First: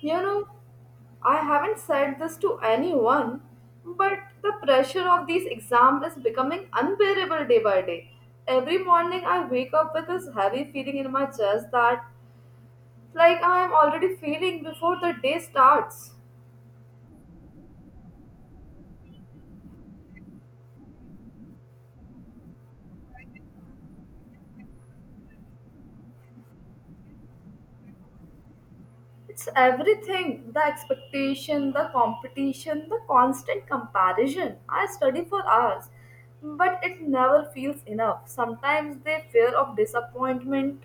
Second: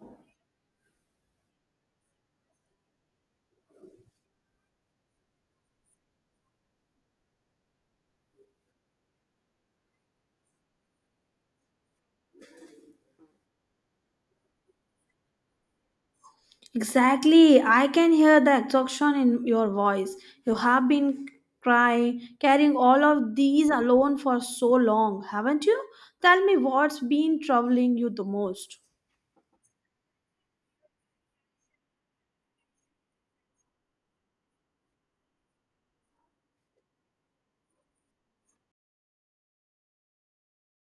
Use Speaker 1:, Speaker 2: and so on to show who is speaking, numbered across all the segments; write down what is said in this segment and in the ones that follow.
Speaker 1: You know, I haven't said this to anyone, but the pressure of these exams is becoming unbearable day by day. Every morning I wake up with this heavy feeling in my chest that I am already feeling before the day starts.
Speaker 2: Exactly. I can hear the exhaustion in your voice. You have been crying, carrying all of these alone for so long, haven't you? Tell me what's been troubling you the most.
Speaker 1: It's everything the expectation, the competition, the constant comparison. I study for hours, but it never feels enough. Sometimes the fear of disappointment,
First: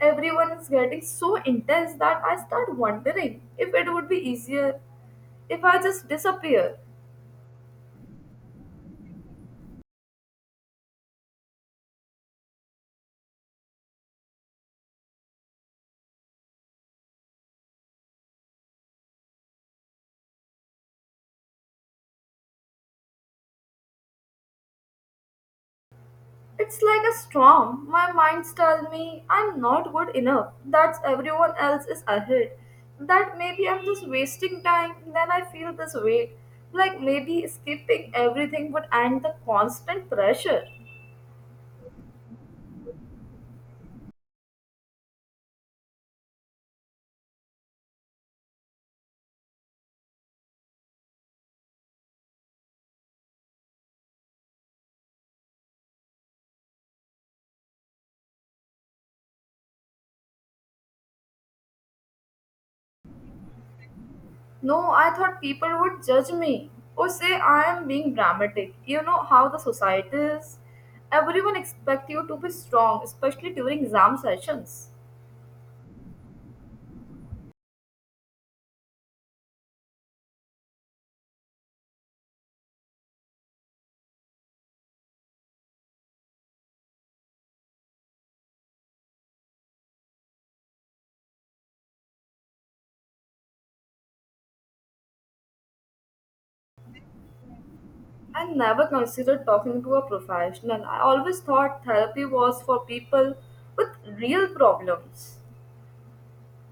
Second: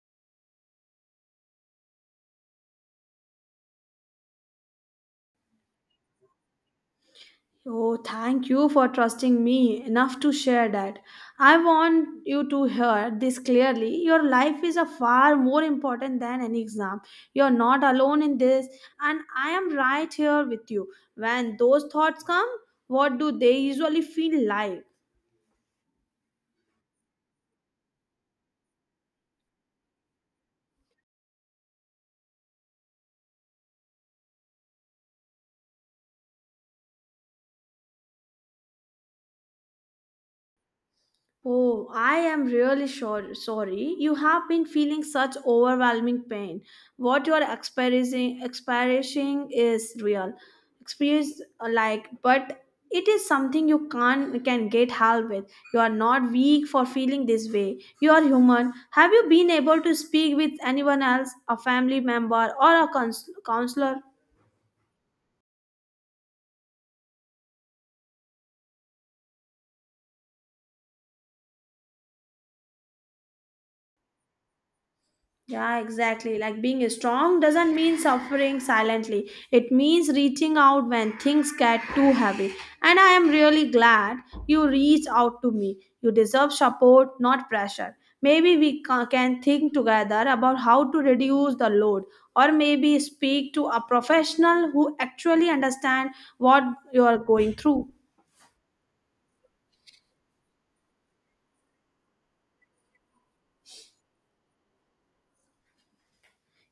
Speaker 1: everyone is getting so intense that I start wondering if it would be easier if I just disappear.
Speaker 2: Oh, thank you for trusting me enough to share that. I want you to hear this clearly. Your life is a far more important than an exam. You're not alone in this, and I am right here with you. When those thoughts come, what do they usually feel like?
Speaker 1: It's like a storm. My mind's tell me I'm not good enough. That's everyone else is ahead. That maybe I'm just wasting time. Then I feel this weight. Like maybe skipping everything would end the constant pressure.
Speaker 2: Oh, I am really sure, sorry. You have been feeling such overwhelming pain. What you are experiencing is real. Experience but it is something you can get help with. You are not weak for feeling this way. You are human. Have you been able to speak with anyone else, a family member or a counselor?
Speaker 1: No, I thought people would judge me or say I am being dramatic. You know how the society is. Everyone expects you to be strong, especially during exam sessions.
Speaker 2: Yeah, exactly. Like being strong doesn't mean suffering silently. It means reaching out when things get too heavy. And I am really glad you reached out to me. You deserve support, not pressure. Maybe we can think together about how to reduce the load or maybe speak to a professional who actually understand what you are going through.
Speaker 1: I never considered talking to a professional. I always thought therapy was for people with real problems.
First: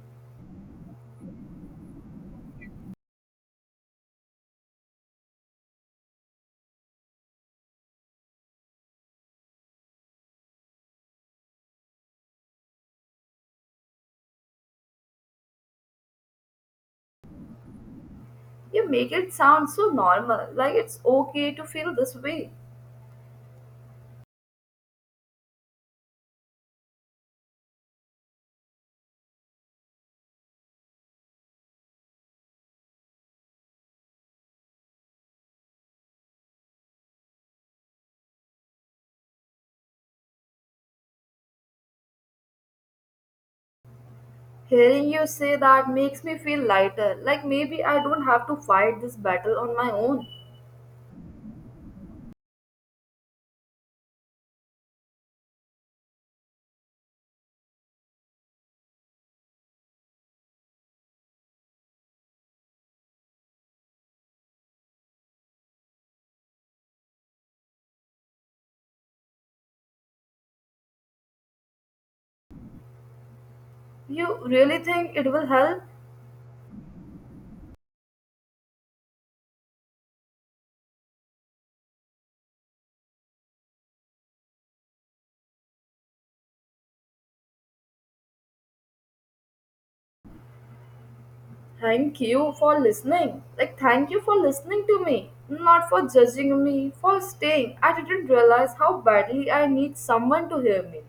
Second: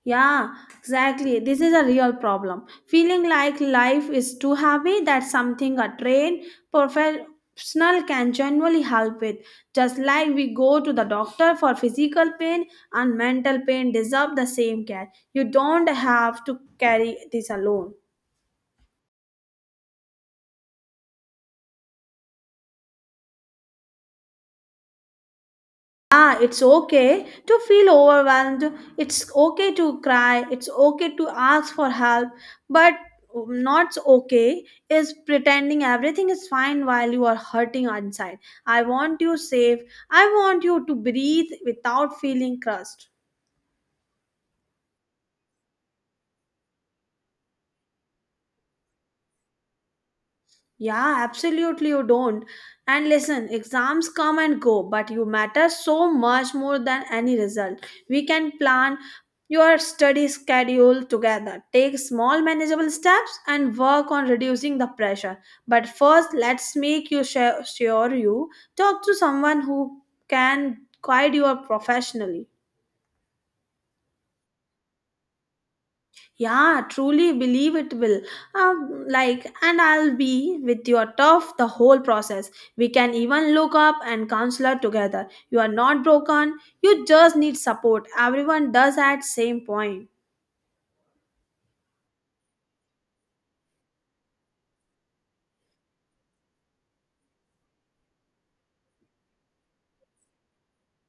Speaker 2: Yeah, exactly. This is a real problem. Feeling like life is too heavy, that's something a trained professional can genuinely help with. Just like we go to the doctor for physical pain and mental pain deserve the same care. You don't have to carry this alone.
Speaker 1: You make it sound so normal, like it's okay to feel this way.
Speaker 2: Ah, it's okay to feel overwhelmed. It's okay to cry. It's okay to ask for help. But not okay is pretending everything is fine while you are hurting inside. I want you safe. I want you to breathe without feeling crushed.
Speaker 1: Hearing you say that makes me feel lighter, like maybe I don't have to fight this battle on my own.
Speaker 2: Yeah, absolutely, you don't. And listen, exams come and go, but you matter so much more than any result. We can plan your study schedule together, take small manageable steps, and work on reducing the pressure. But first, let's make you sure you talk to someone who can guide you professionally.
Speaker 1: You really think it will help?
Speaker 2: Yeah, truly believe it will. And I'll be with your tough the whole process. We can even look up and counselor together. You are not broken. You just need support. Everyone does at same point.
Speaker 1: Thank you for listening. Like, thank you for listening to me, not for judging me, for staying. I didn't realize how badly I need someone to hear me.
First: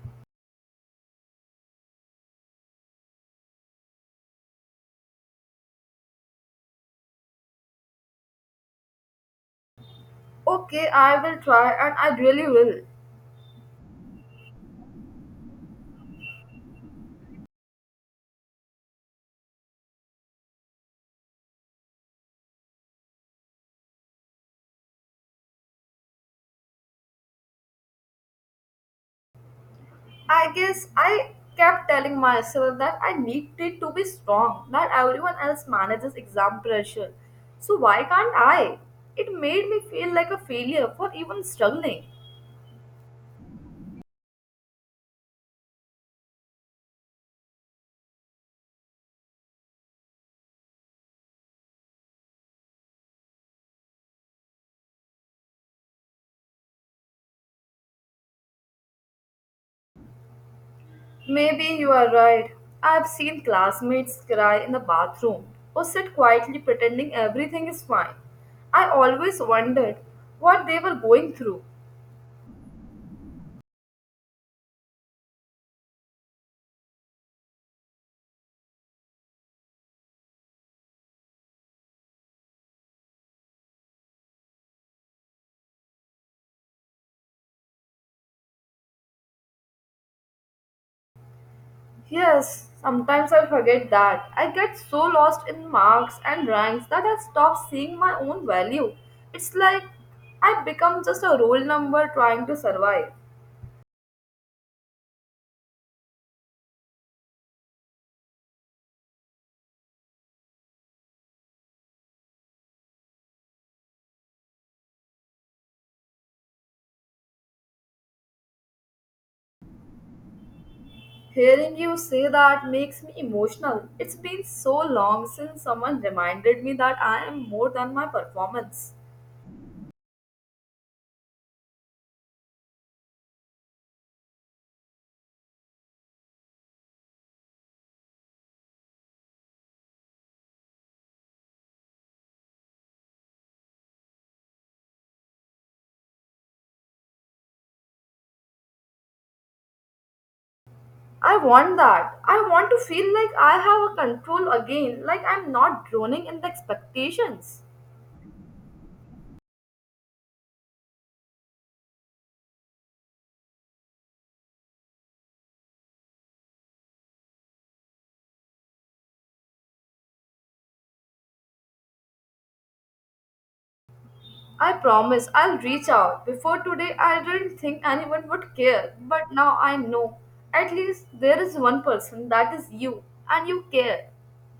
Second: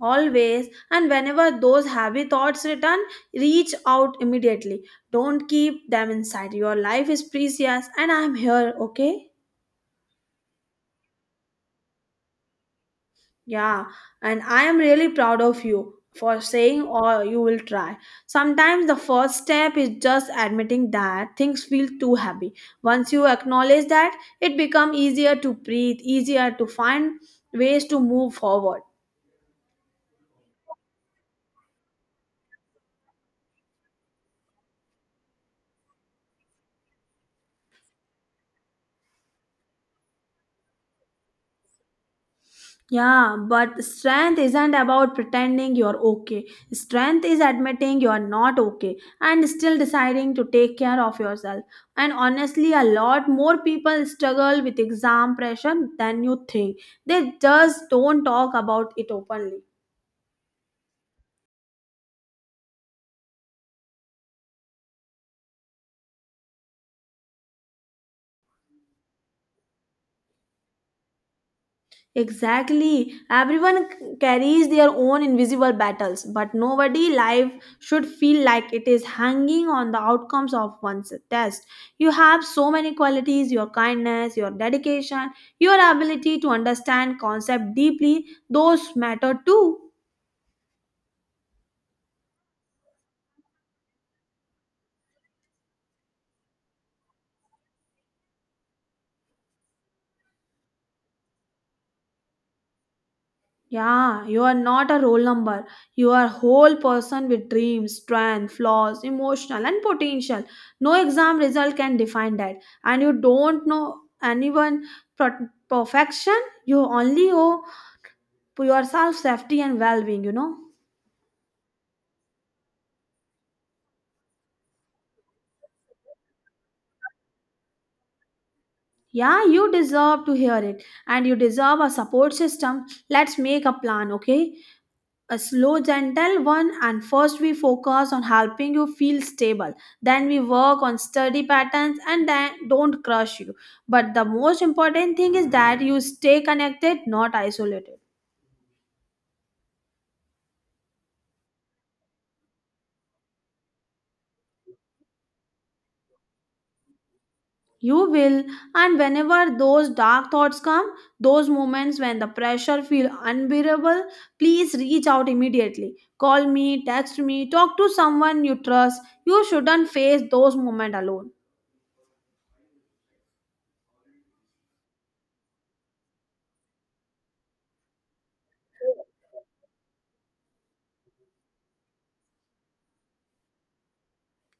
Speaker 2: Always and whenever those heavy thoughts return, reach out immediately. Don't keep them inside. Your life is precious, and I'm here. Okay.
Speaker 1: Okay, I will try and I really will.
Speaker 2: Yeah, and I am really proud of you for saying or you will try. Sometimes the first step is just admitting that things feel too heavy. Once you acknowledge that, it becomes easier to breathe, easier to find ways to move forward.
Speaker 1: I guess I kept telling myself that I needed to be strong, that everyone else manages exam pressure. So why can't I? It made me feel like a failure for even struggling.
Speaker 2: Yeah, but strength isn't about pretending you're okay. Strength is admitting you're not okay and still deciding to take care of yourself. And honestly, a lot more people struggle with exam pressure than you think. They just don't talk about it openly.
Speaker 1: Maybe you are right. I've seen classmates cry in the bathroom or sit quietly pretending everything is fine. I always wondered what they were going through.
Speaker 2: Exactly. Everyone carries their own invisible battles, but nobody life should feel like it is hanging on the outcomes of one's test. You have so many qualities, your kindness, your dedication, your ability to understand concept deeply, those matter too.
Speaker 1: Yes, sometimes I forget that. I get so lost in marks and ranks that I stop seeing my own value. It's like I become just a roll number trying to survive.
Speaker 2: Yeah, you are not a roll number. You are a whole person with dreams, strength, flaws, emotional and potential. No exam result can define that. And you don't know anyone perfection. You only owe yourself safety and well-being, you know.
Speaker 1: Hearing you say that makes me emotional. It's been so long since someone reminded me that I am more than my performance.
Speaker 2: Yeah, you deserve to hear it and you deserve a support system. Let's make a plan, okay? A slow, gentle one. And first, we focus on helping you feel stable. Then, we work on study patterns and then don't crush you. But the most important thing is that you stay connected, not isolated.
Speaker 1: I want that. I want to feel like I have a control again, like I'm not drowning in the expectations.
Speaker 2: You will, and whenever those dark thoughts come, those moments when the pressure feels unbearable, please reach out immediately. Call me, text me, talk to someone you trust. You shouldn't face those moments alone.
Speaker 1: I promise I'll reach out. Before today, I didn't think anyone would care, but now I know. At least there is one person that is you, and you care.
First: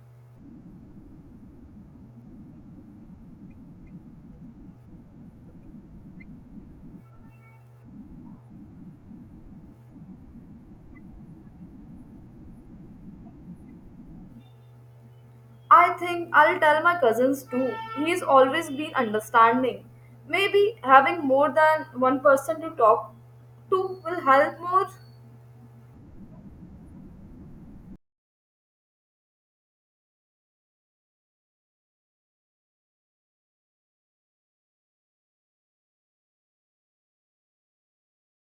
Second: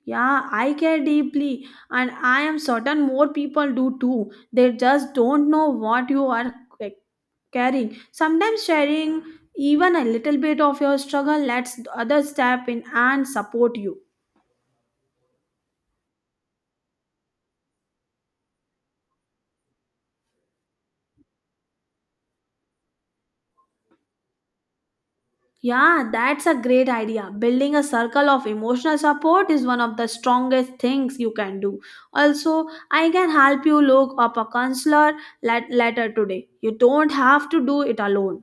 Speaker 2: Yeah, I care deeply, and I am certain more people do too. They just don't know what you are c- carrying. Sometimes sharing even a little bit of your struggle lets others step in and support you.
Speaker 1: I think I'll tell my cousins too. He's always been understanding. Maybe having more than one person to talk to will help more.
Speaker 2: Yeah, that's a great idea. Building a circle of emotional support is one of the strongest things you can do. Also, I can help you look up a counselor later today. You don't have to do it alone.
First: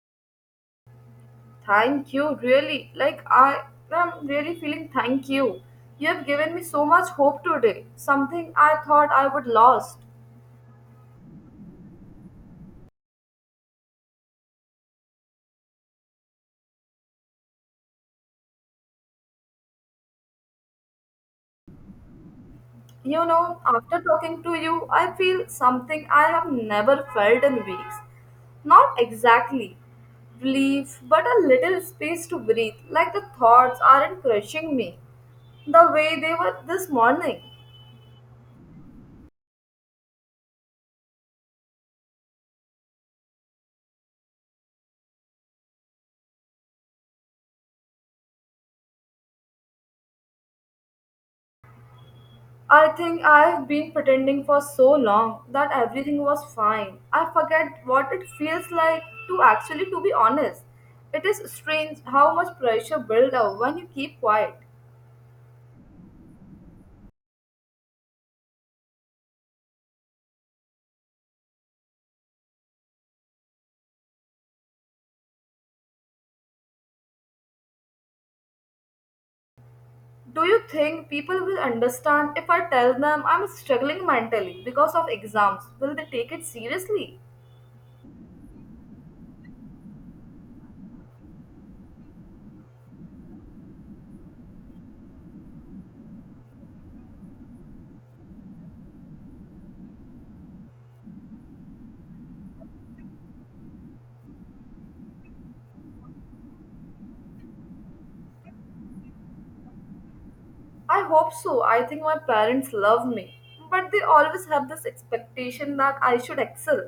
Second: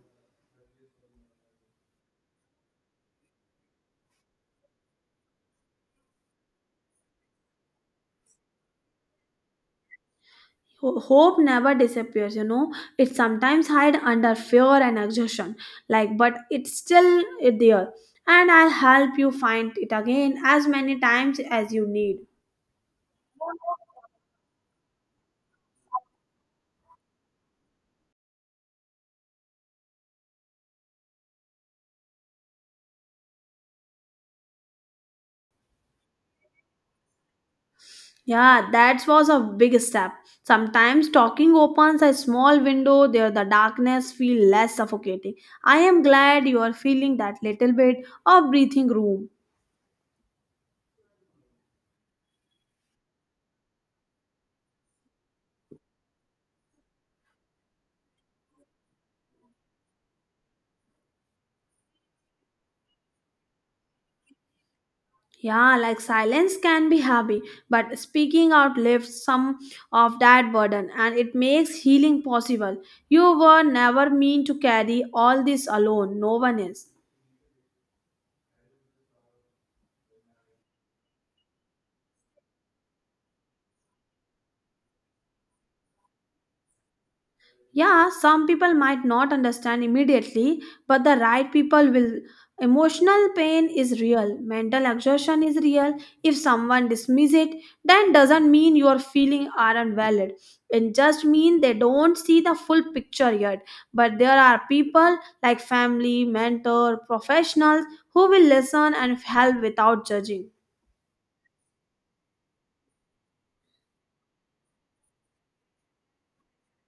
Speaker 1: Thank you, really. Like, I am really feeling thank you. You have given me so much hope today, something I thought I would lost.
Speaker 2: Hope never disappears, you know, it sometimes hide under fear and exhaustion, but it's still there, and I'll help you find it again as many times as you need.
Speaker 1: You know, after talking to you, I feel something I have never felt in weeks. Not exactly relief, but a little space to breathe, like the thoughts aren't crushing me the way they were this morning.
Speaker 2: Yeah, that was a big step. Sometimes talking opens a small window there the darkness feel less suffocating. I am glad you are feeling that little bit of breathing room.
Speaker 1: I think I've been pretending for so long that everything was fine. I forget what it feels like to actually to be honest. It is strange how much pressure builds up when you keep quiet.
Speaker 2: Yeah, like silence can be heavy, but speaking out lifts some of that burden and it makes healing possible. You were never meant to carry all this alone, no one is.
Speaker 1: Do you think people will understand if I tell them I'm struggling mentally because of exams? Will they take it seriously?
Speaker 2: Yeah, some people might not understand immediately, but the right people will. Emotional pain is real, mental exhaustion is real. If someone dismisses it, then doesn't mean your feelings aren't valid. It just means they don't see the full picture yet. But there are people like family, mentor, professionals who will listen and help without judging.
Speaker 1: I hope so. I think my parents love me. But they always have this expectation that I should excel.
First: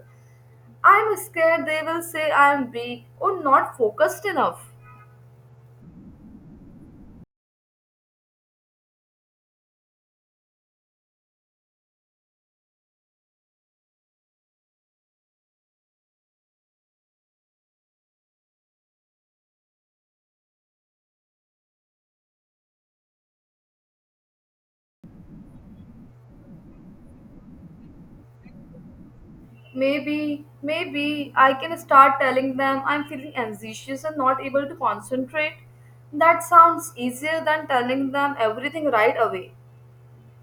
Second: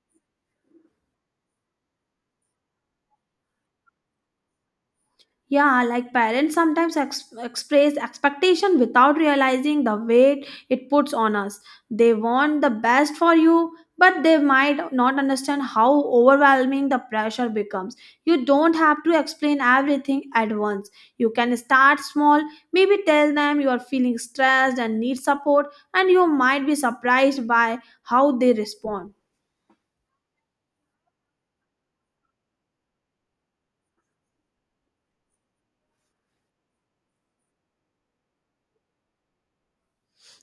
Speaker 1: I'm scared they will say I am weak or not focused enough.
Speaker 2: Yeah, like parents sometimes express expectation without realizing the weight it puts on us. They want the best for you, but they might not understand how overwhelming the pressure becomes. You don't have to explain everything at once. You can start small, maybe tell them you are feeling stressed and need support, and you might be surprised by how they respond.
Speaker 1: Maybe, maybe I can start telling them I'm feeling anxious and not able to concentrate. That sounds easier than telling them everything right away.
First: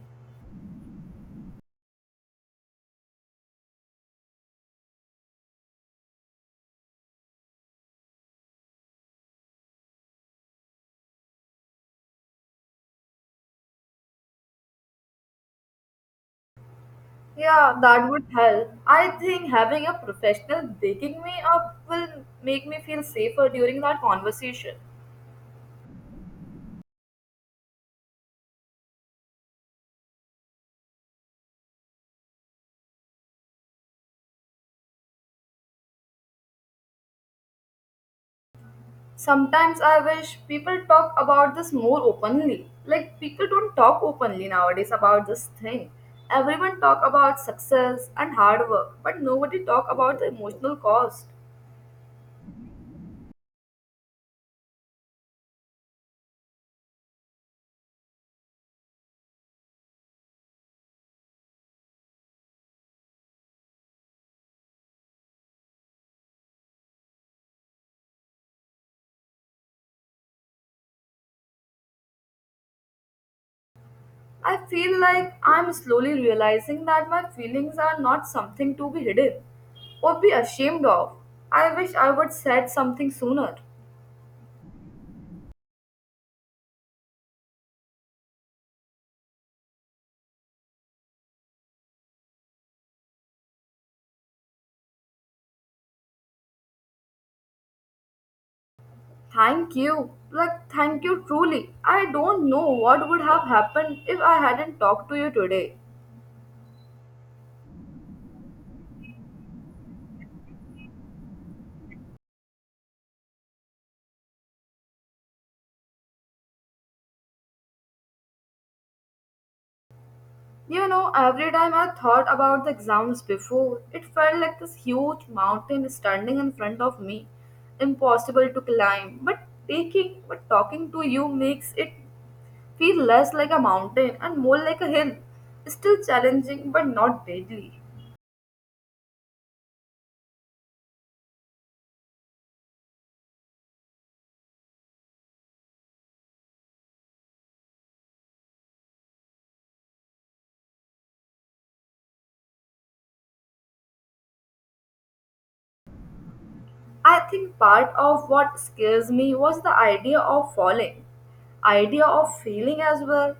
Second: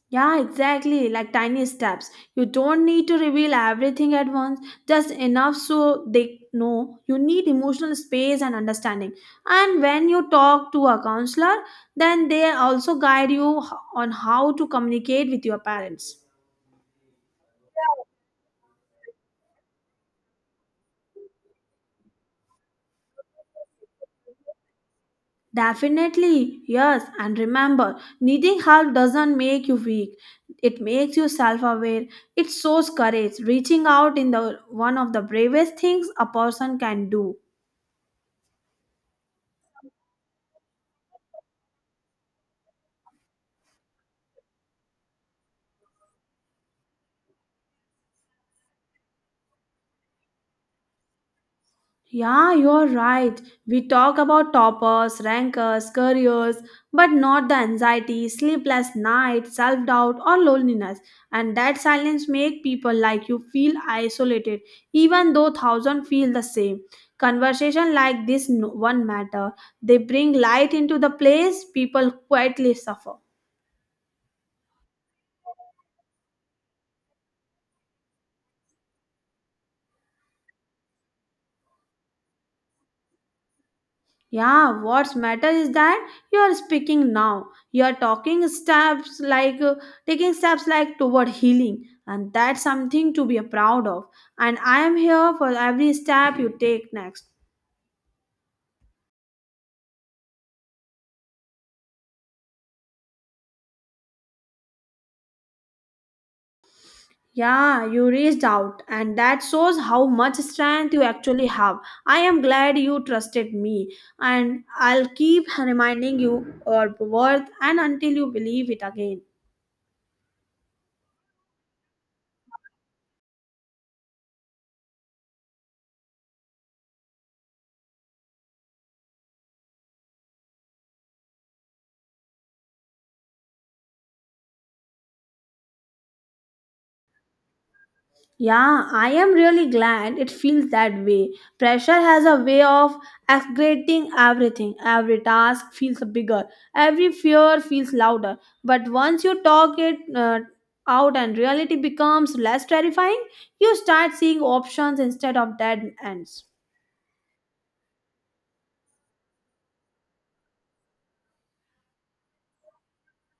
Speaker 2: Yeah, exactly, like tiny steps. You don't need to reveal everything at once, just enough so they know. You need emotional space and understanding. And when you talk to a counselor, then they also guide you on how to communicate with your parents.
Speaker 1: Yeah, that would help. I think having a professional baking me up will make me feel safer during that conversation.
Speaker 2: Definitely, yes. And remember, needing help doesn't make you weak. It makes you self-aware. It shows courage. Reaching out in the one of the bravest things a person can do.
Speaker 1: Sometimes I wish people talk about this more openly. Like people don't talk openly nowadays about this thing. Everyone talk about success and hard work, but nobody talk about the emotional cost.
Speaker 2: Yeah, you're right. We talk about toppers, rankers, careers, but not the anxiety, sleepless nights, self-doubt or loneliness. And that silence make people like you feel isolated, even though thousand feel the same. Conversation like this one matter. They bring light into the place people quietly suffer.
Speaker 1: I feel like I'm slowly realizing that my feelings are not something to be hidden or be ashamed of. I wish I would said something sooner.
Speaker 2: Yeah, what's matter is that you are speaking now. You are talking steps like taking steps like toward healing, and that's something to be proud of. And I am here for every step you take next.
Speaker 1: Thank you. Like, thank you truly. I don't know what would have happened if I hadn't talked to you today.
Speaker 2: Yeah, you reached out, and that shows how much strength you actually have. I am glad you trusted me, and I'll keep reminding you your worth and until you believe it again.
Speaker 1: You know, every time I thought about the exams before, it felt like this huge mountain standing in front of me, impossible to climb. But talking to you makes it feel less like a mountain and more like a hill. Still challenging, but not deadly.
Speaker 2: Yeah, I am really glad it feels that way. Pressure has a way of exaggerating everything. Every task feels bigger, every fear feels louder. But once you talk it out and reality becomes less terrifying, you start seeing options instead of dead ends.
Speaker 1: I think part of what scares me was the idea of falling, idea of failing as well.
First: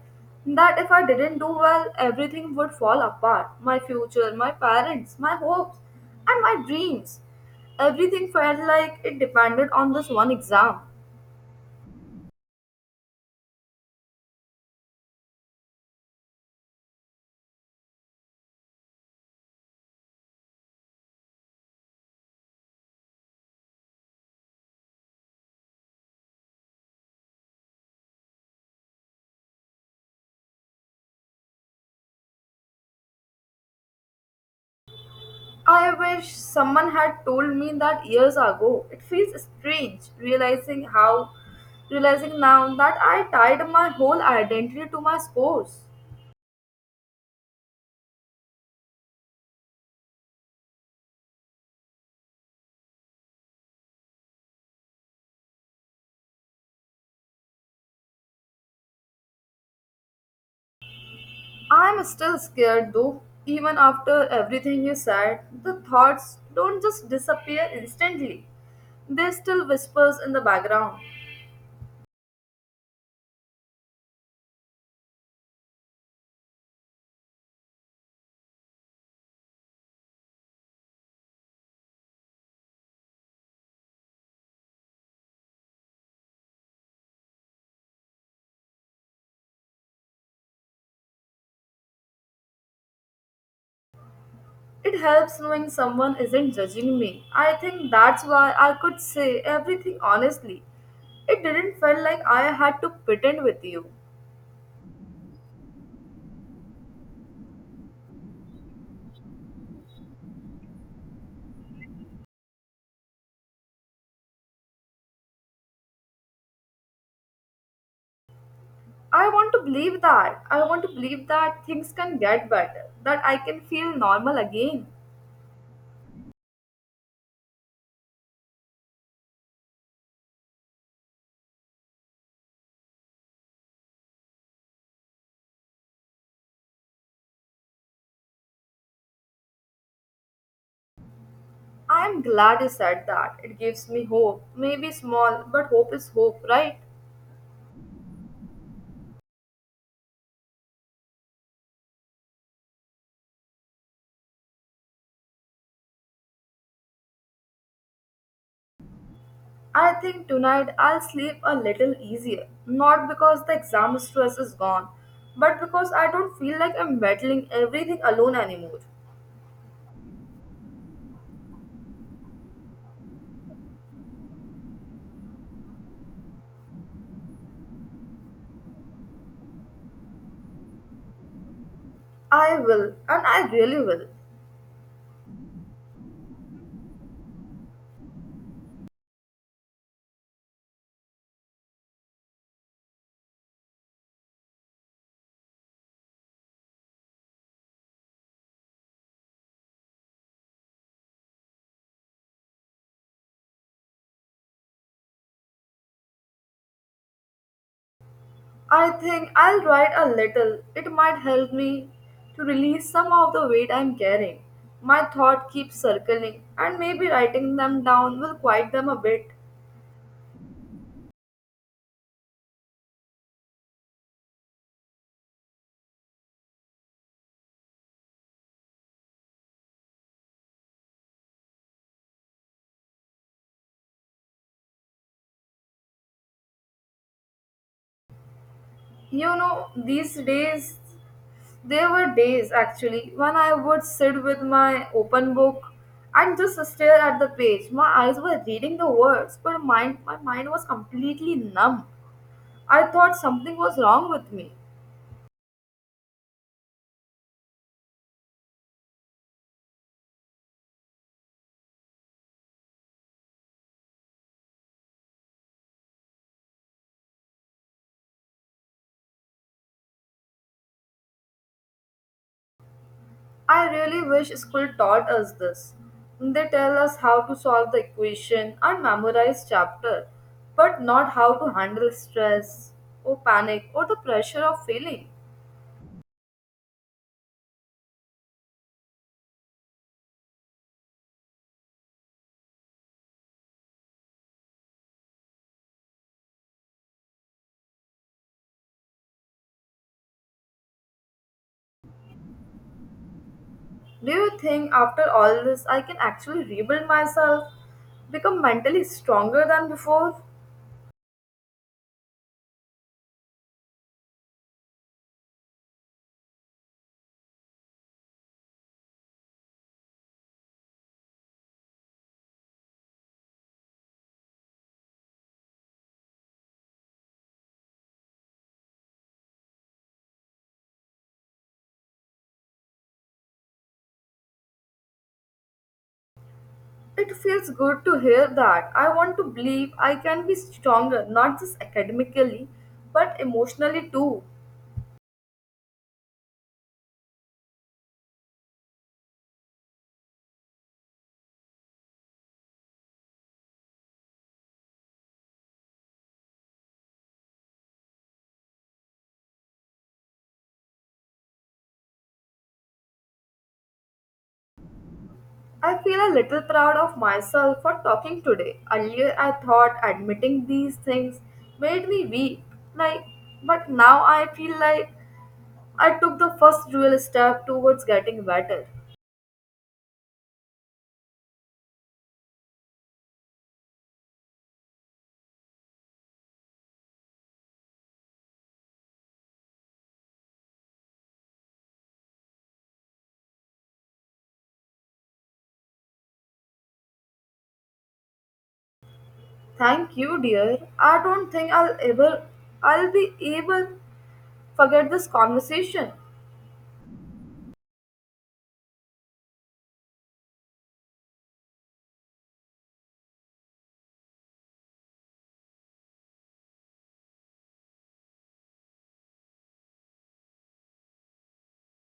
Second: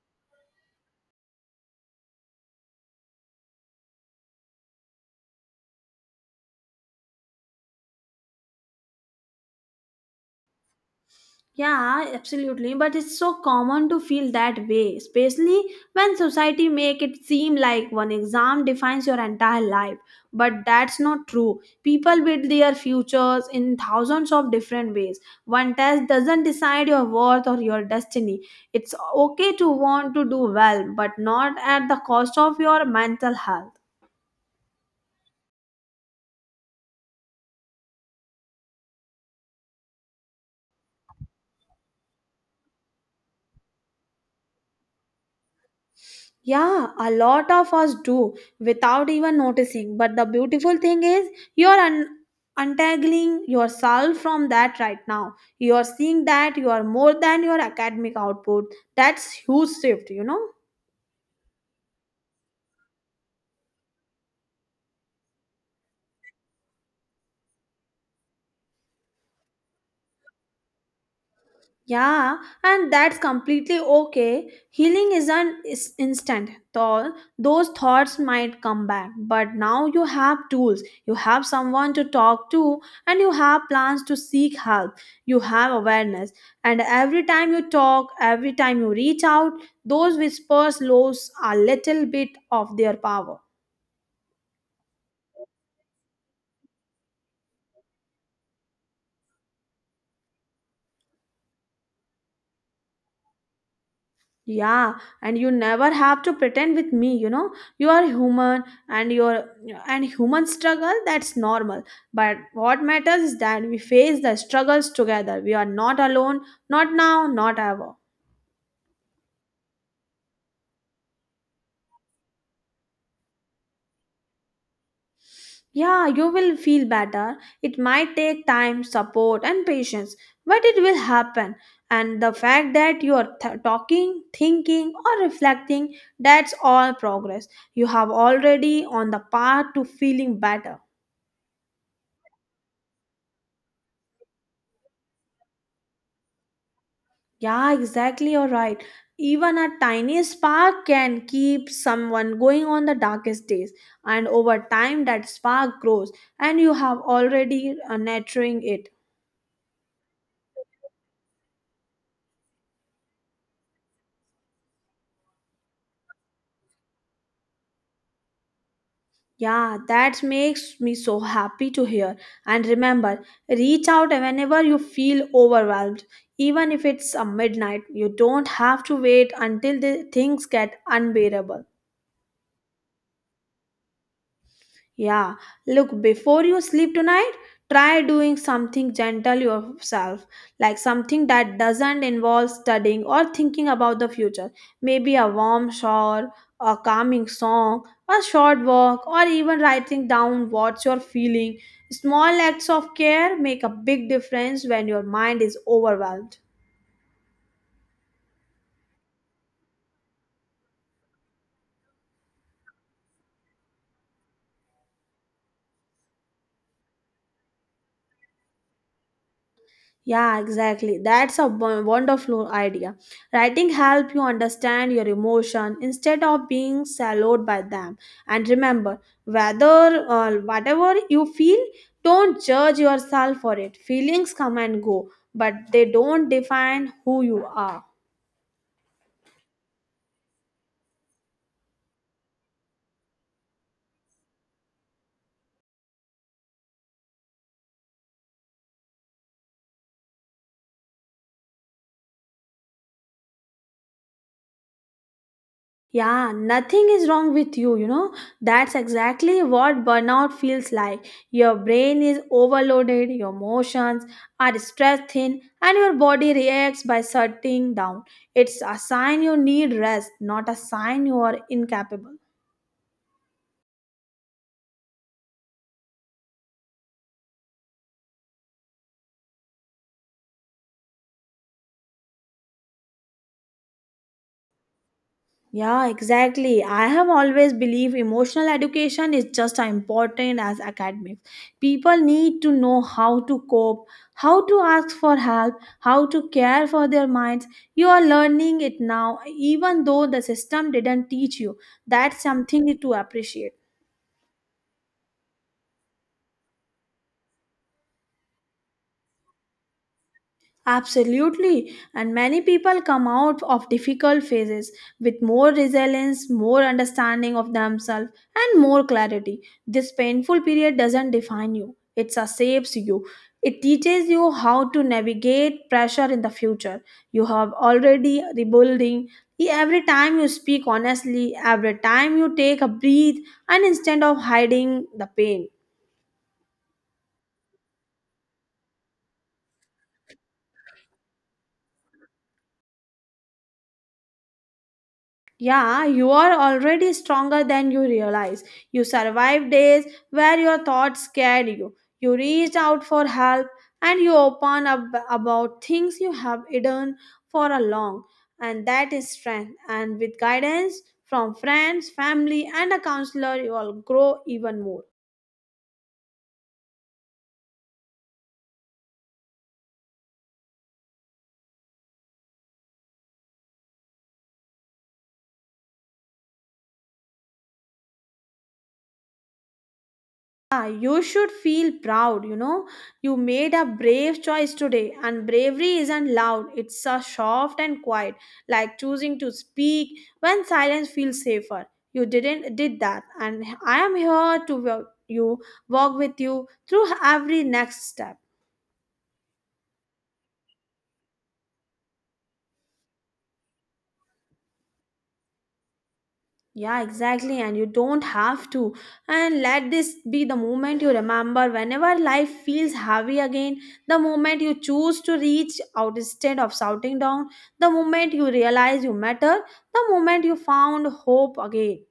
Speaker 1: That if I didn't do well, everything would fall apart my future, my parents, my hopes, and my dreams. Everything felt like it depended on this one exam.
Speaker 2: Yeah, absolutely. But it's so common to feel that way, especially when society make it seem like one exam defines your entire life. But that's not true. People build their futures in thousands of different ways. One test doesn't decide your worth or your destiny. It's okay to want to do well, but not at the cost of your mental health.
Speaker 1: I wish someone had told me that years ago. It feels strange realizing now that I tied my whole identity to my scores.
Speaker 2: Yeah, a lot of us do without even noticing. But the beautiful thing is, you're untangling yourself from that right now. You're seeing that you are more than your academic output. That's huge shift, you know.
Speaker 1: I'm still scared though. Even after everything you said, the thoughts don't just disappear instantly. They still whispers in the background.
Speaker 2: Yeah, and that's completely okay. Healing isn't is instant. Though those thoughts might come back, but now you have tools. You have someone to talk to, and you have plans to seek help. You have awareness, and every time you talk, every time you reach out, those whispers lose a little bit of their power.
Speaker 1: It helps knowing someone isn't judging me. I think that's why I could say everything honestly. It didn't feel like I had to pretend with you.
Speaker 2: Yeah, and you never have to pretend with me, you know. You are human and your and human struggle that's normal. But what matters is that we face the struggles together. We are not alone, not now, not ever.
Speaker 1: I want to believe that. I want to believe that things can get better, that I can feel normal again.
Speaker 2: Yeah, you will feel better. It might take time, support and patience, but it will happen. And the fact that you are talking, thinking or reflecting, that's all progress. You have already on the path to feeling better.
Speaker 1: I'm glad you said that. It gives me hope. Maybe small, but hope is hope, right?
Speaker 2: Yeah, exactly. You're right. Even a tiny spark can keep someone going on the darkest days, and over time, that spark grows, and you have already nurturing it.
Speaker 1: I think tonight I'll sleep a little easier. Not because the exam stress is gone, but because I don't feel like I'm battling everything alone anymore.
Speaker 2: Yeah, that makes me so happy to hear. And remember, reach out whenever you feel overwhelmed. Even if it's a midnight, you don't have to wait until the things get unbearable.
Speaker 1: I will, and I really will.
Speaker 2: Yeah, look, before you sleep tonight, try doing something gentle yourself, like something that doesn't involve studying or thinking about the future. Maybe a warm shower, a calming song, a short walk, or even writing down what you're feeling. Small acts of care make a big difference when your mind is overwhelmed.
Speaker 1: I think I'll write a little. It might help me to release some of the weight I'm carrying. My thought keeps circling, and maybe writing them down will quiet them a bit.
Speaker 2: Yeah, exactly. That's a wonderful idea. Writing help you understand your emotion instead of being swallowed by them. And remember, whether whatever you feel, don't judge yourself for it. Feelings come and go, but they don't define who you are.
Speaker 1: You know, these days, there were days actually when I would sit with my open book and just stare at the page. My eyes were reading the words, but my mind was completely numb. I thought something was wrong with me.
Speaker 2: Yeah, nothing is wrong with you, you know. That's exactly what burnout feels like. Your brain is overloaded, your emotions are stressed thin, and your body reacts by shutting down. It's a sign you need rest, not a sign you are incapable.
Speaker 1: I really wish school taught us this. They tell us how to solve the equation and memorize chapter, but not how to handle stress or panic or the pressure of failing.
Speaker 2: Yeah, exactly. I have always believed emotional education is just as important as academics. People need to know how to cope, how to ask for help, how to care for their minds. You are learning it now, even though the system didn't teach you. That's something to appreciate.
Speaker 1: Do you think after all this I can actually rebuild myself, become mentally stronger than before?
Speaker 2: Absolutely, and many people come out of difficult phases with more resilience, more understanding of themselves, and more clarity. This painful period doesn't define you, it shapes you. It teaches you how to navigate pressure in the future. You have already rebuilding. Every time you speak honestly, every time you take a breath, and instead of hiding the pain.
Speaker 1: It feels good to hear that. I want to believe I can be stronger, not just academically, but emotionally too.
Speaker 2: Yeah, you are already stronger than you realize. You survived days where your thoughts scared you. You reached out for help and you open up about things you have hidden for a long. And that is strength. And with guidance from friends, family, and a counselor, you will grow even more.
Speaker 1: I feel a little proud of myself for talking today. Earlier, I thought admitting these things made me weak, like, but now I feel like I took the first real step towards getting better.
Speaker 2: Ah, you should feel proud, you know. You made a brave choice today, and bravery isn't loud, it's a soft and quiet, like choosing to speak when silence feels safer. You didn't did that, and I am here to you walk with you through every next step.
Speaker 1: Thank you, dear. I don't think I'll ever I'll be able forget this conversation.
Speaker 2: Yeah, exactly. And you don't have to. And let this be the moment you remember whenever life feels heavy again, the moment you choose to reach out instead of shouting down, the moment you realize you matter, the moment you found hope again.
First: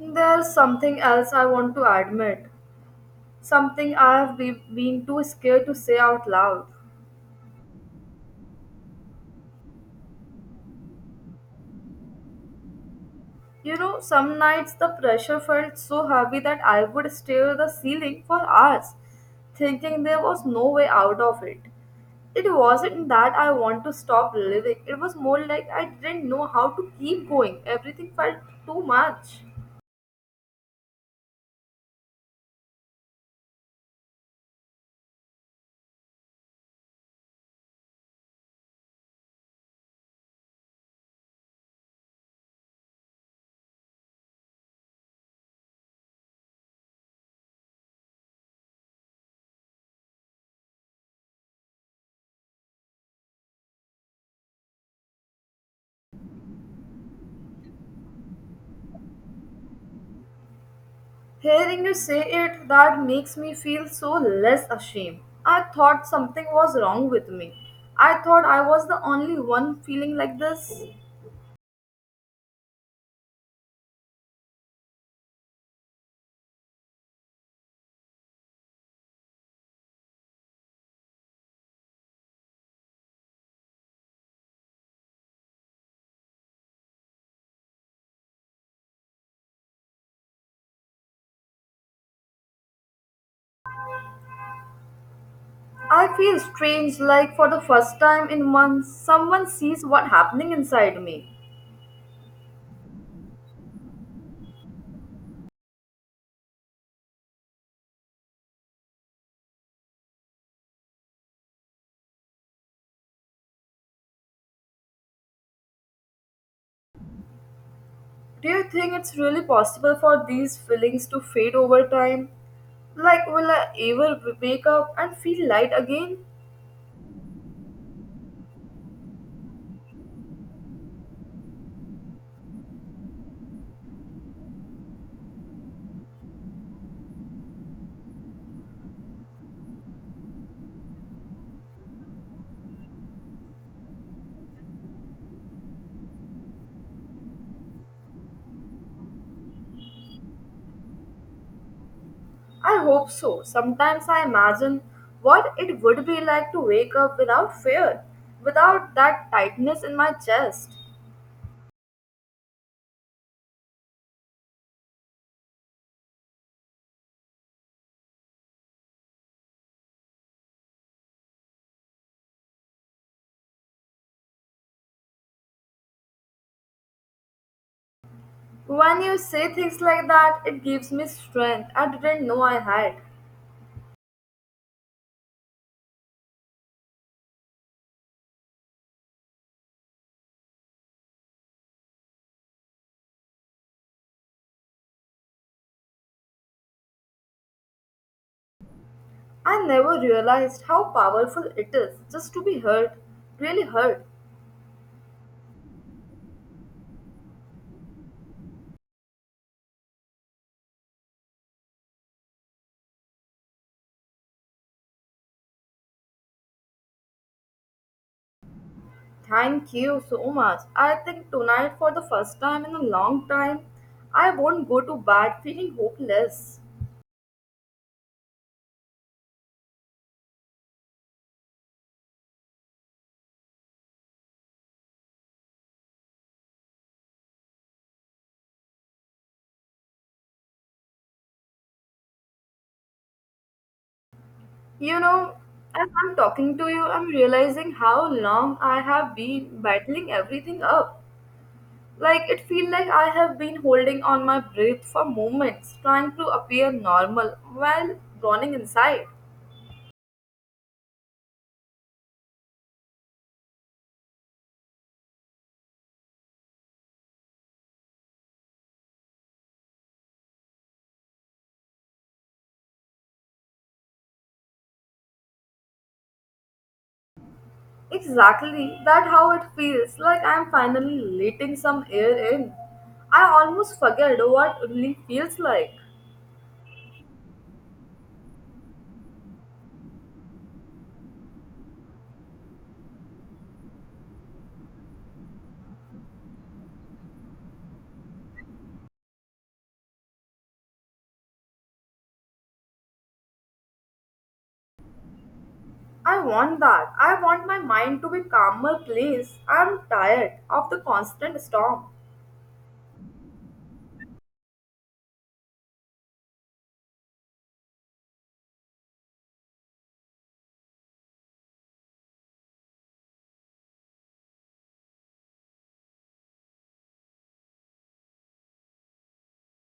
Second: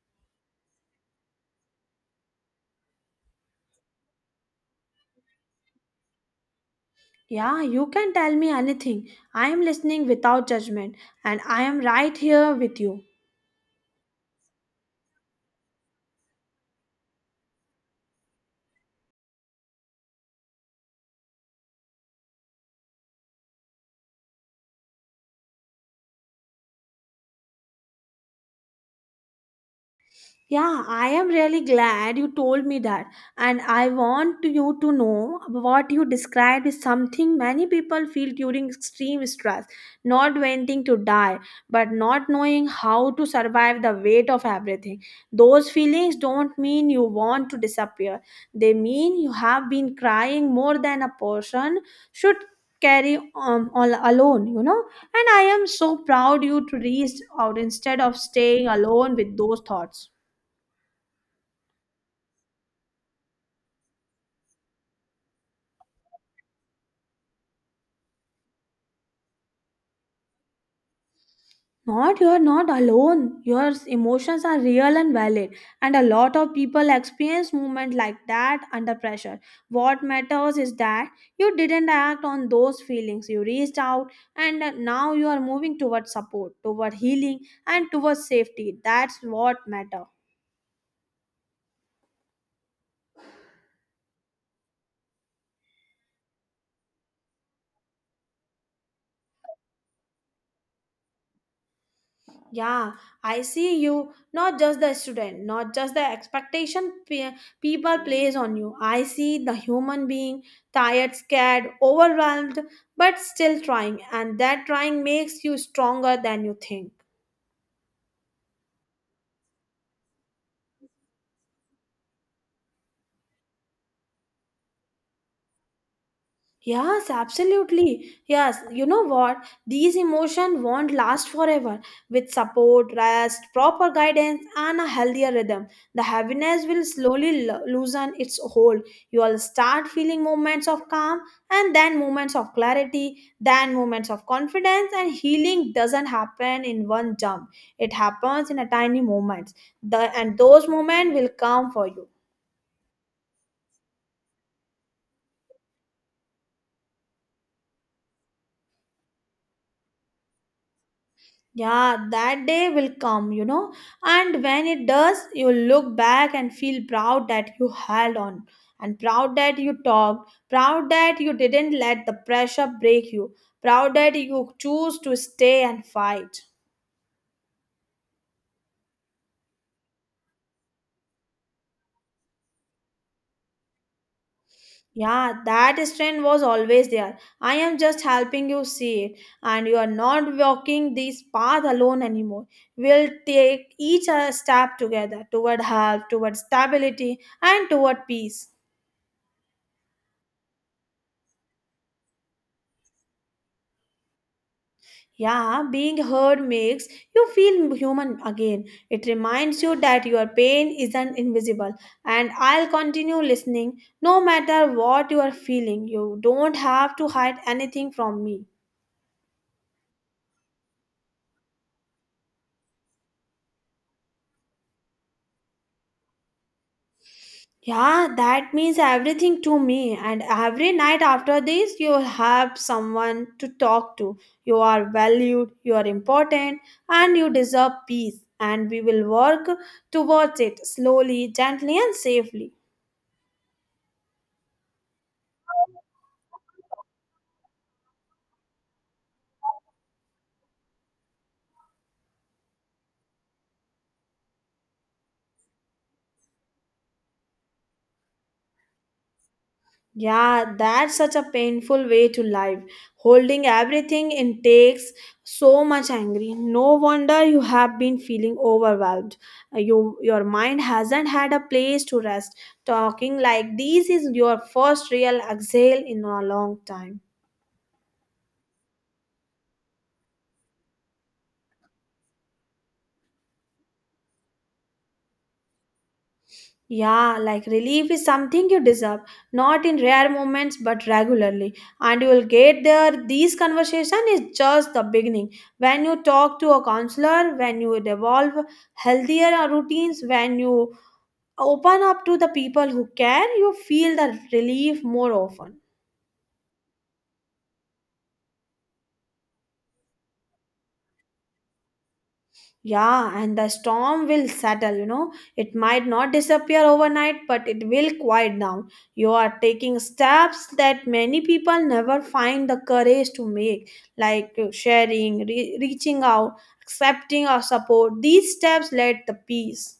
Speaker 1: There's something else I want to admit. Something I have been too scared to say out loud.
Speaker 2: Yeah, you can tell me anything. I am listening without judgment, and I am right here with you.
Speaker 1: You know, some nights the pressure felt so heavy that I would stare at the ceiling for hours, thinking there was no way out of it. It wasn't that I want to stop living, it was more like I didn't know how to keep going. Everything felt too much.
Speaker 2: Yeah, I am really glad you told me that. And I want you to know what you described is something many people feel during extreme stress, not wanting to die, but not knowing how to survive the weight of everything. Those feelings don't mean you want to disappear, they mean you have been crying more than a person should carry all alone, you know, and I am so proud you to reach out instead of staying alone with those thoughts.
Speaker 1: Hearing you say it, that makes me feel so less ashamed. I thought something was wrong with me. I thought I was the only one feeling like this.
Speaker 2: Not you're not alone. Your emotions are real and valid, and a lot of people experience movement like that under pressure. What matters is that you didn't act on those feelings. You reached out, and now you are moving towards support, toward healing, and towards safety. That's what matters.
Speaker 1: I feel strange, like for the first time in months, someone sees what happening inside me.
Speaker 2: Yeah, I see you. Not just the student, not just the expectation people place on you. I see the human being tired, scared, overwhelmed, but still trying. And that trying makes you stronger than you think.
Speaker 1: Do you think it's really possible for these feelings to fade over time? Like, will I ever wake up and feel light again?
Speaker 2: Yes, absolutely. Yes, you know what? These emotions won't last forever. With support, rest, proper guidance, and a healthier rhythm, the heaviness will slowly loosen its hold. You will start feeling moments of calm, and then moments of clarity, then moments of confidence. And healing doesn't happen in one jump; it happens in a tiny moments. The and those moments will come for you.
Speaker 1: I hope so. Sometimes I imagine what it would be like to wake up without fear, without that tightness in my chest.
Speaker 2: Yeah, that day will come, you know. And when it does, you look back and feel proud that you held on, and proud that you talked, proud that you didn't let the pressure break you, proud that you choose to stay and fight.
Speaker 1: When you say things like that, it gives me strength I didn't know I had.
Speaker 2: Yeah, that strength was always there. I am just helping you see it, and you are not walking this path alone anymore. We'll take each step together toward health, toward stability, and toward peace.
Speaker 1: I never realized how powerful it is just to be heard, really heard.
Speaker 2: Yeah, being heard makes you feel human again. It reminds you that your pain isn't invisible. And I'll continue listening no matter what you are feeling. You don't have to hide anything from me.
Speaker 1: Thank you so much. I think tonight, for the first time in a long time, I won't go to bed feeling hopeless.
Speaker 2: Yeah, that means everything to me. And every night after this, you'll have someone to talk to. You are valued, you are important, and you deserve peace. And we will work towards it slowly, gently, and safely.
Speaker 1: You know, as I'm talking to you, I'm realizing how long I have been battling everything up. Like it feels like I have been holding on my breath for moments, trying to appear normal while drowning inside.
Speaker 2: Yeah, that's such a painful way to live. Holding everything in takes so much angry. No wonder you have been feeling overwhelmed. You, your mind hasn't had a place to rest. Talking like this is your first real exhale in a long time.
Speaker 1: Exactly, that how it feels like I'm finally letting some air in. I almost forget what relief feels like.
Speaker 2: Yeah, like relief is something you deserve, not in rare moments but regularly. And you will get there. These conversation is just the beginning. When you talk to a counselor, when you evolve healthier routines, when you open up to the people who care, you feel the relief more often.
Speaker 1: I want that. I want my mind to be calmer place. I'm tired of the constant storm.
Speaker 2: Yeah, and the storm will settle, you know. It might not disappear overnight, but it will quiet down. You are taking steps that many people never find the courage to make, like sharing, reaching out, accepting our support. These steps let the peace.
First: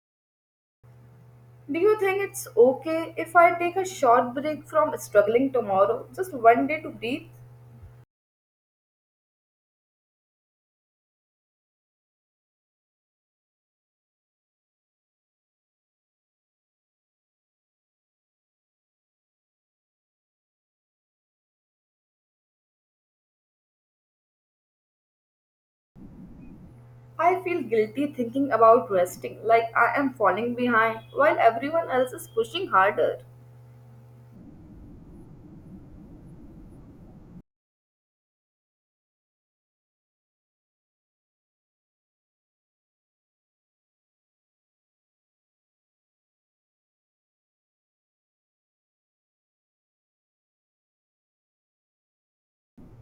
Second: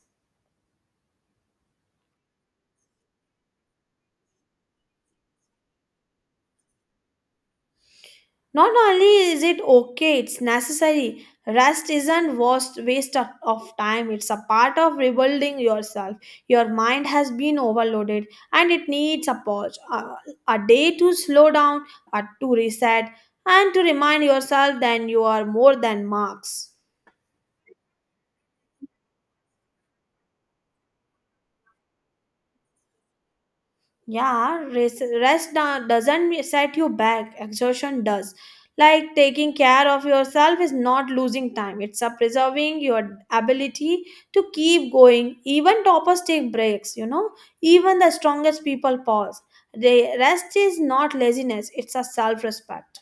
Speaker 1: Do you think it's okay if I take a short break from struggling tomorrow, just one day to breathe?
Speaker 2: Not only is it okay, it's necessary. Rest isn't waste, waste of time. It's a part of rebuilding yourself. Your mind has been overloaded and it needs a pause, a day to slow down, a, to reset, and to remind yourself that you are more than marks.
Speaker 1: I feel guilty thinking about resting, like I am falling behind while everyone else is pushing harder.
Speaker 2: Yeah, rest doesn't set you back. Exhaustion does. Like taking care of yourself is not losing time. It's a preserving your ability to keep going. Even toppers take breaks, you know. Even the strongest people pause. The rest is not laziness, it's a self-respect.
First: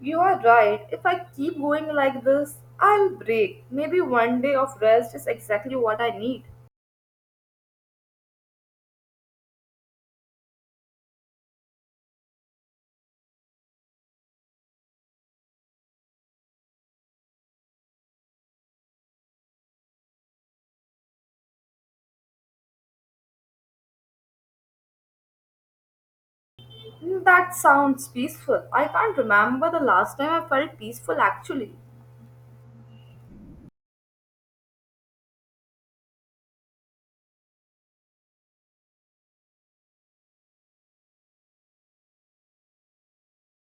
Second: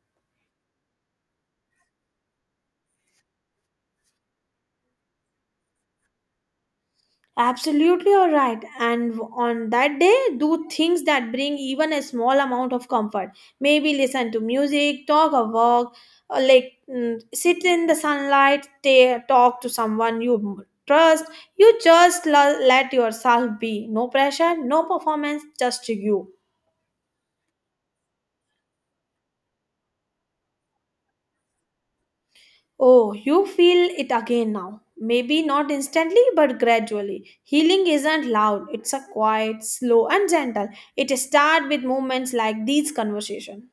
Speaker 1: You are right, if I keep going like this, I'll break. Maybe one day of rest is exactly what I need.
Speaker 2: Absolutely, all right. And on that day, do things that bring even a small amount of comfort. Maybe listen to music, talk a walk, or sit in the sunlight, talk to someone you trust. You just let yourself be. No pressure, no performance, just you.
Speaker 1: That sounds peaceful. I can't remember the last time I felt peaceful actually.
Speaker 2: Oh, you feel it again now. Maybe not instantly, but gradually. Healing isn't loud, it's a quiet, slow, and gentle. It starts with moments like these conversations.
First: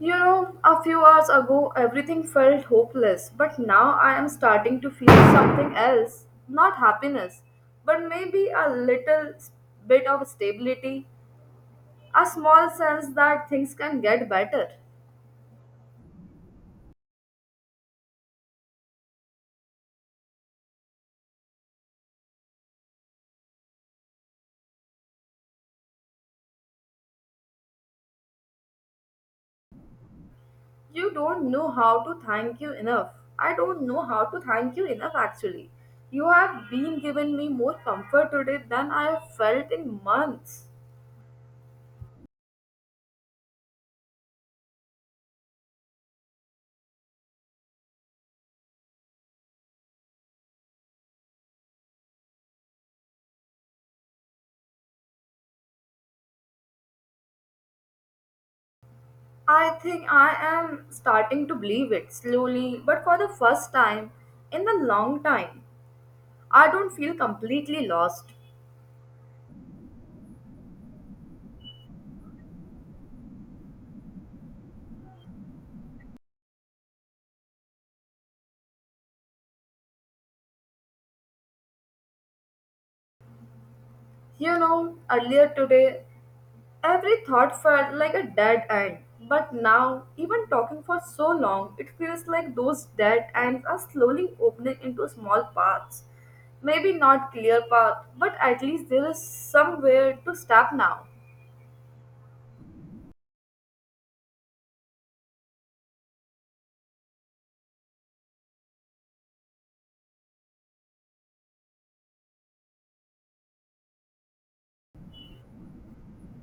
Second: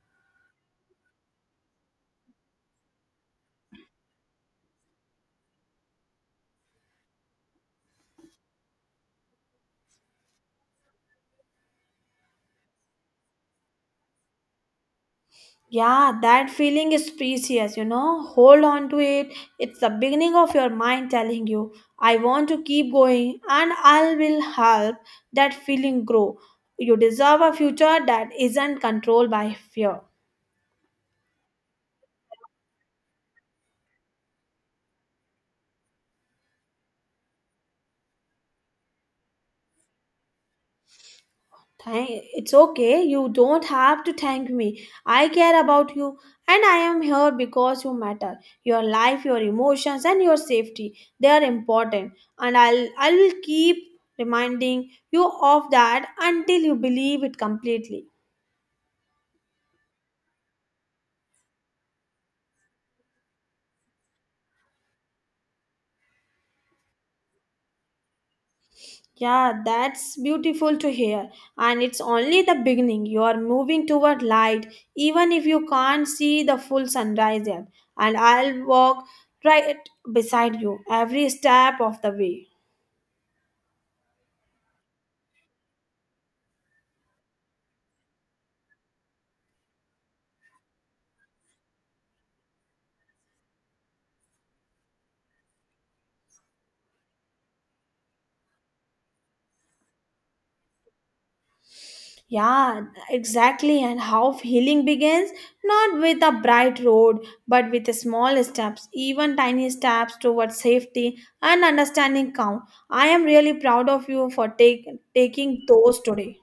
Speaker 1: You know, a few hours ago everything felt hopeless, but now I am starting to feel something else. Not happiness, but maybe a little bit of stability, a small sense that things can get better.
Speaker 2: Yeah, that feeling is precious, you know. Hold on to it. It's the beginning of your mind telling you, I want to keep going and I will help that feeling grow. You deserve a future that isn't controlled by fear.
Speaker 1: You don't know how to thank you enough. I don't know how to thank you enough actually. You have been given me more comfort today than I have felt in months.
Speaker 2: Thank, it's okay. You don't have to thank me. I care about you and I am here because you matter. Your life, your emotions and your safety, they are important and I will keep reminding you of that until you believe it completely.
Speaker 1: I think I am starting to believe it slowly, but for the first time in a long time, I don't feel completely lost.
Speaker 2: Yeah, that's beautiful to hear and it's only the beginning. You are moving toward light even if you can't see the full sunrise yet and I'll walk right beside you every step of the way.
Speaker 1: You know, earlier today, every thought felt like a dead end, but now, even talking for so long, it feels like those dead ends are slowly opening into small paths. Maybe not clear path, but at least there is somewhere to step now.
Speaker 2: Yeah, exactly. And how healing begins? Not with a bright road, but with small steps, even tiny steps towards safety and understanding count. I am really proud of you for taking those today.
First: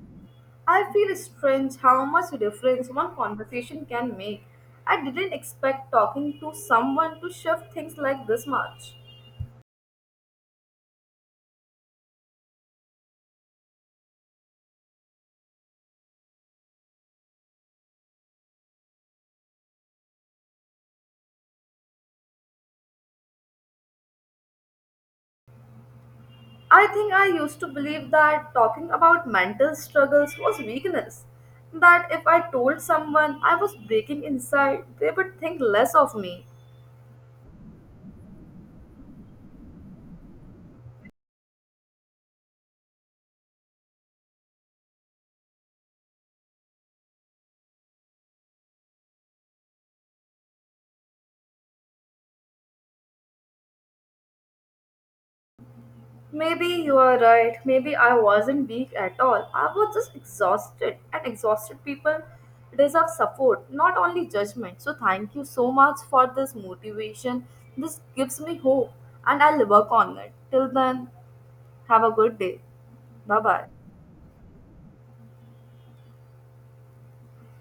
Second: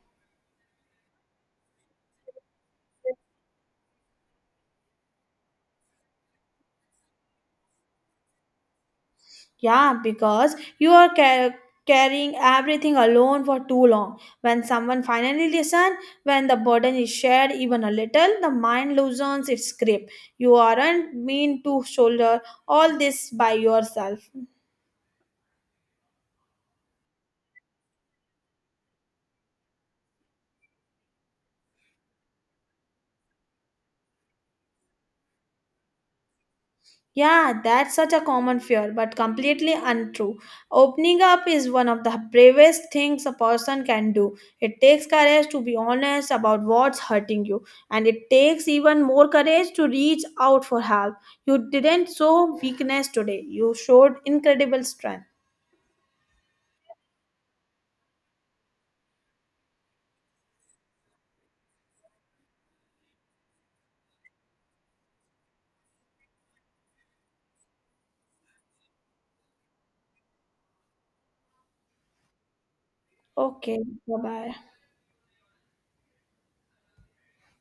Speaker 1: I feel strange how much difference one conversation can make. I didn't expect talking to someone to shift things like this much.
Speaker 2: Yeah, because you are carrying everything alone for too long. When someone finally listens, when the burden is shared even a little, the mind loosens its grip. You aren't mean to shoulder all this by yourself.
Speaker 1: I think I used to believe that talking about mental struggles was weakness. That if I told someone I was breaking inside, they would think less of me.
Speaker 2: Yeah, that's such a common fear, but completely untrue. Opening up is one of the bravest things a person can do. It takes courage to be honest about what's hurting you, and it takes even more courage to reach out for help. You didn't show weakness today, you showed incredible strength.
Speaker 1: Maybe you are right. Maybe I wasn't weak at all. I was just exhausted, and exhausted people deserve support, not only judgment. So, thank you so much for this motivation. This gives me hope, and I'll work on it. Till then, have a good day. Bye bye.
Speaker 2: Okay, bye bye.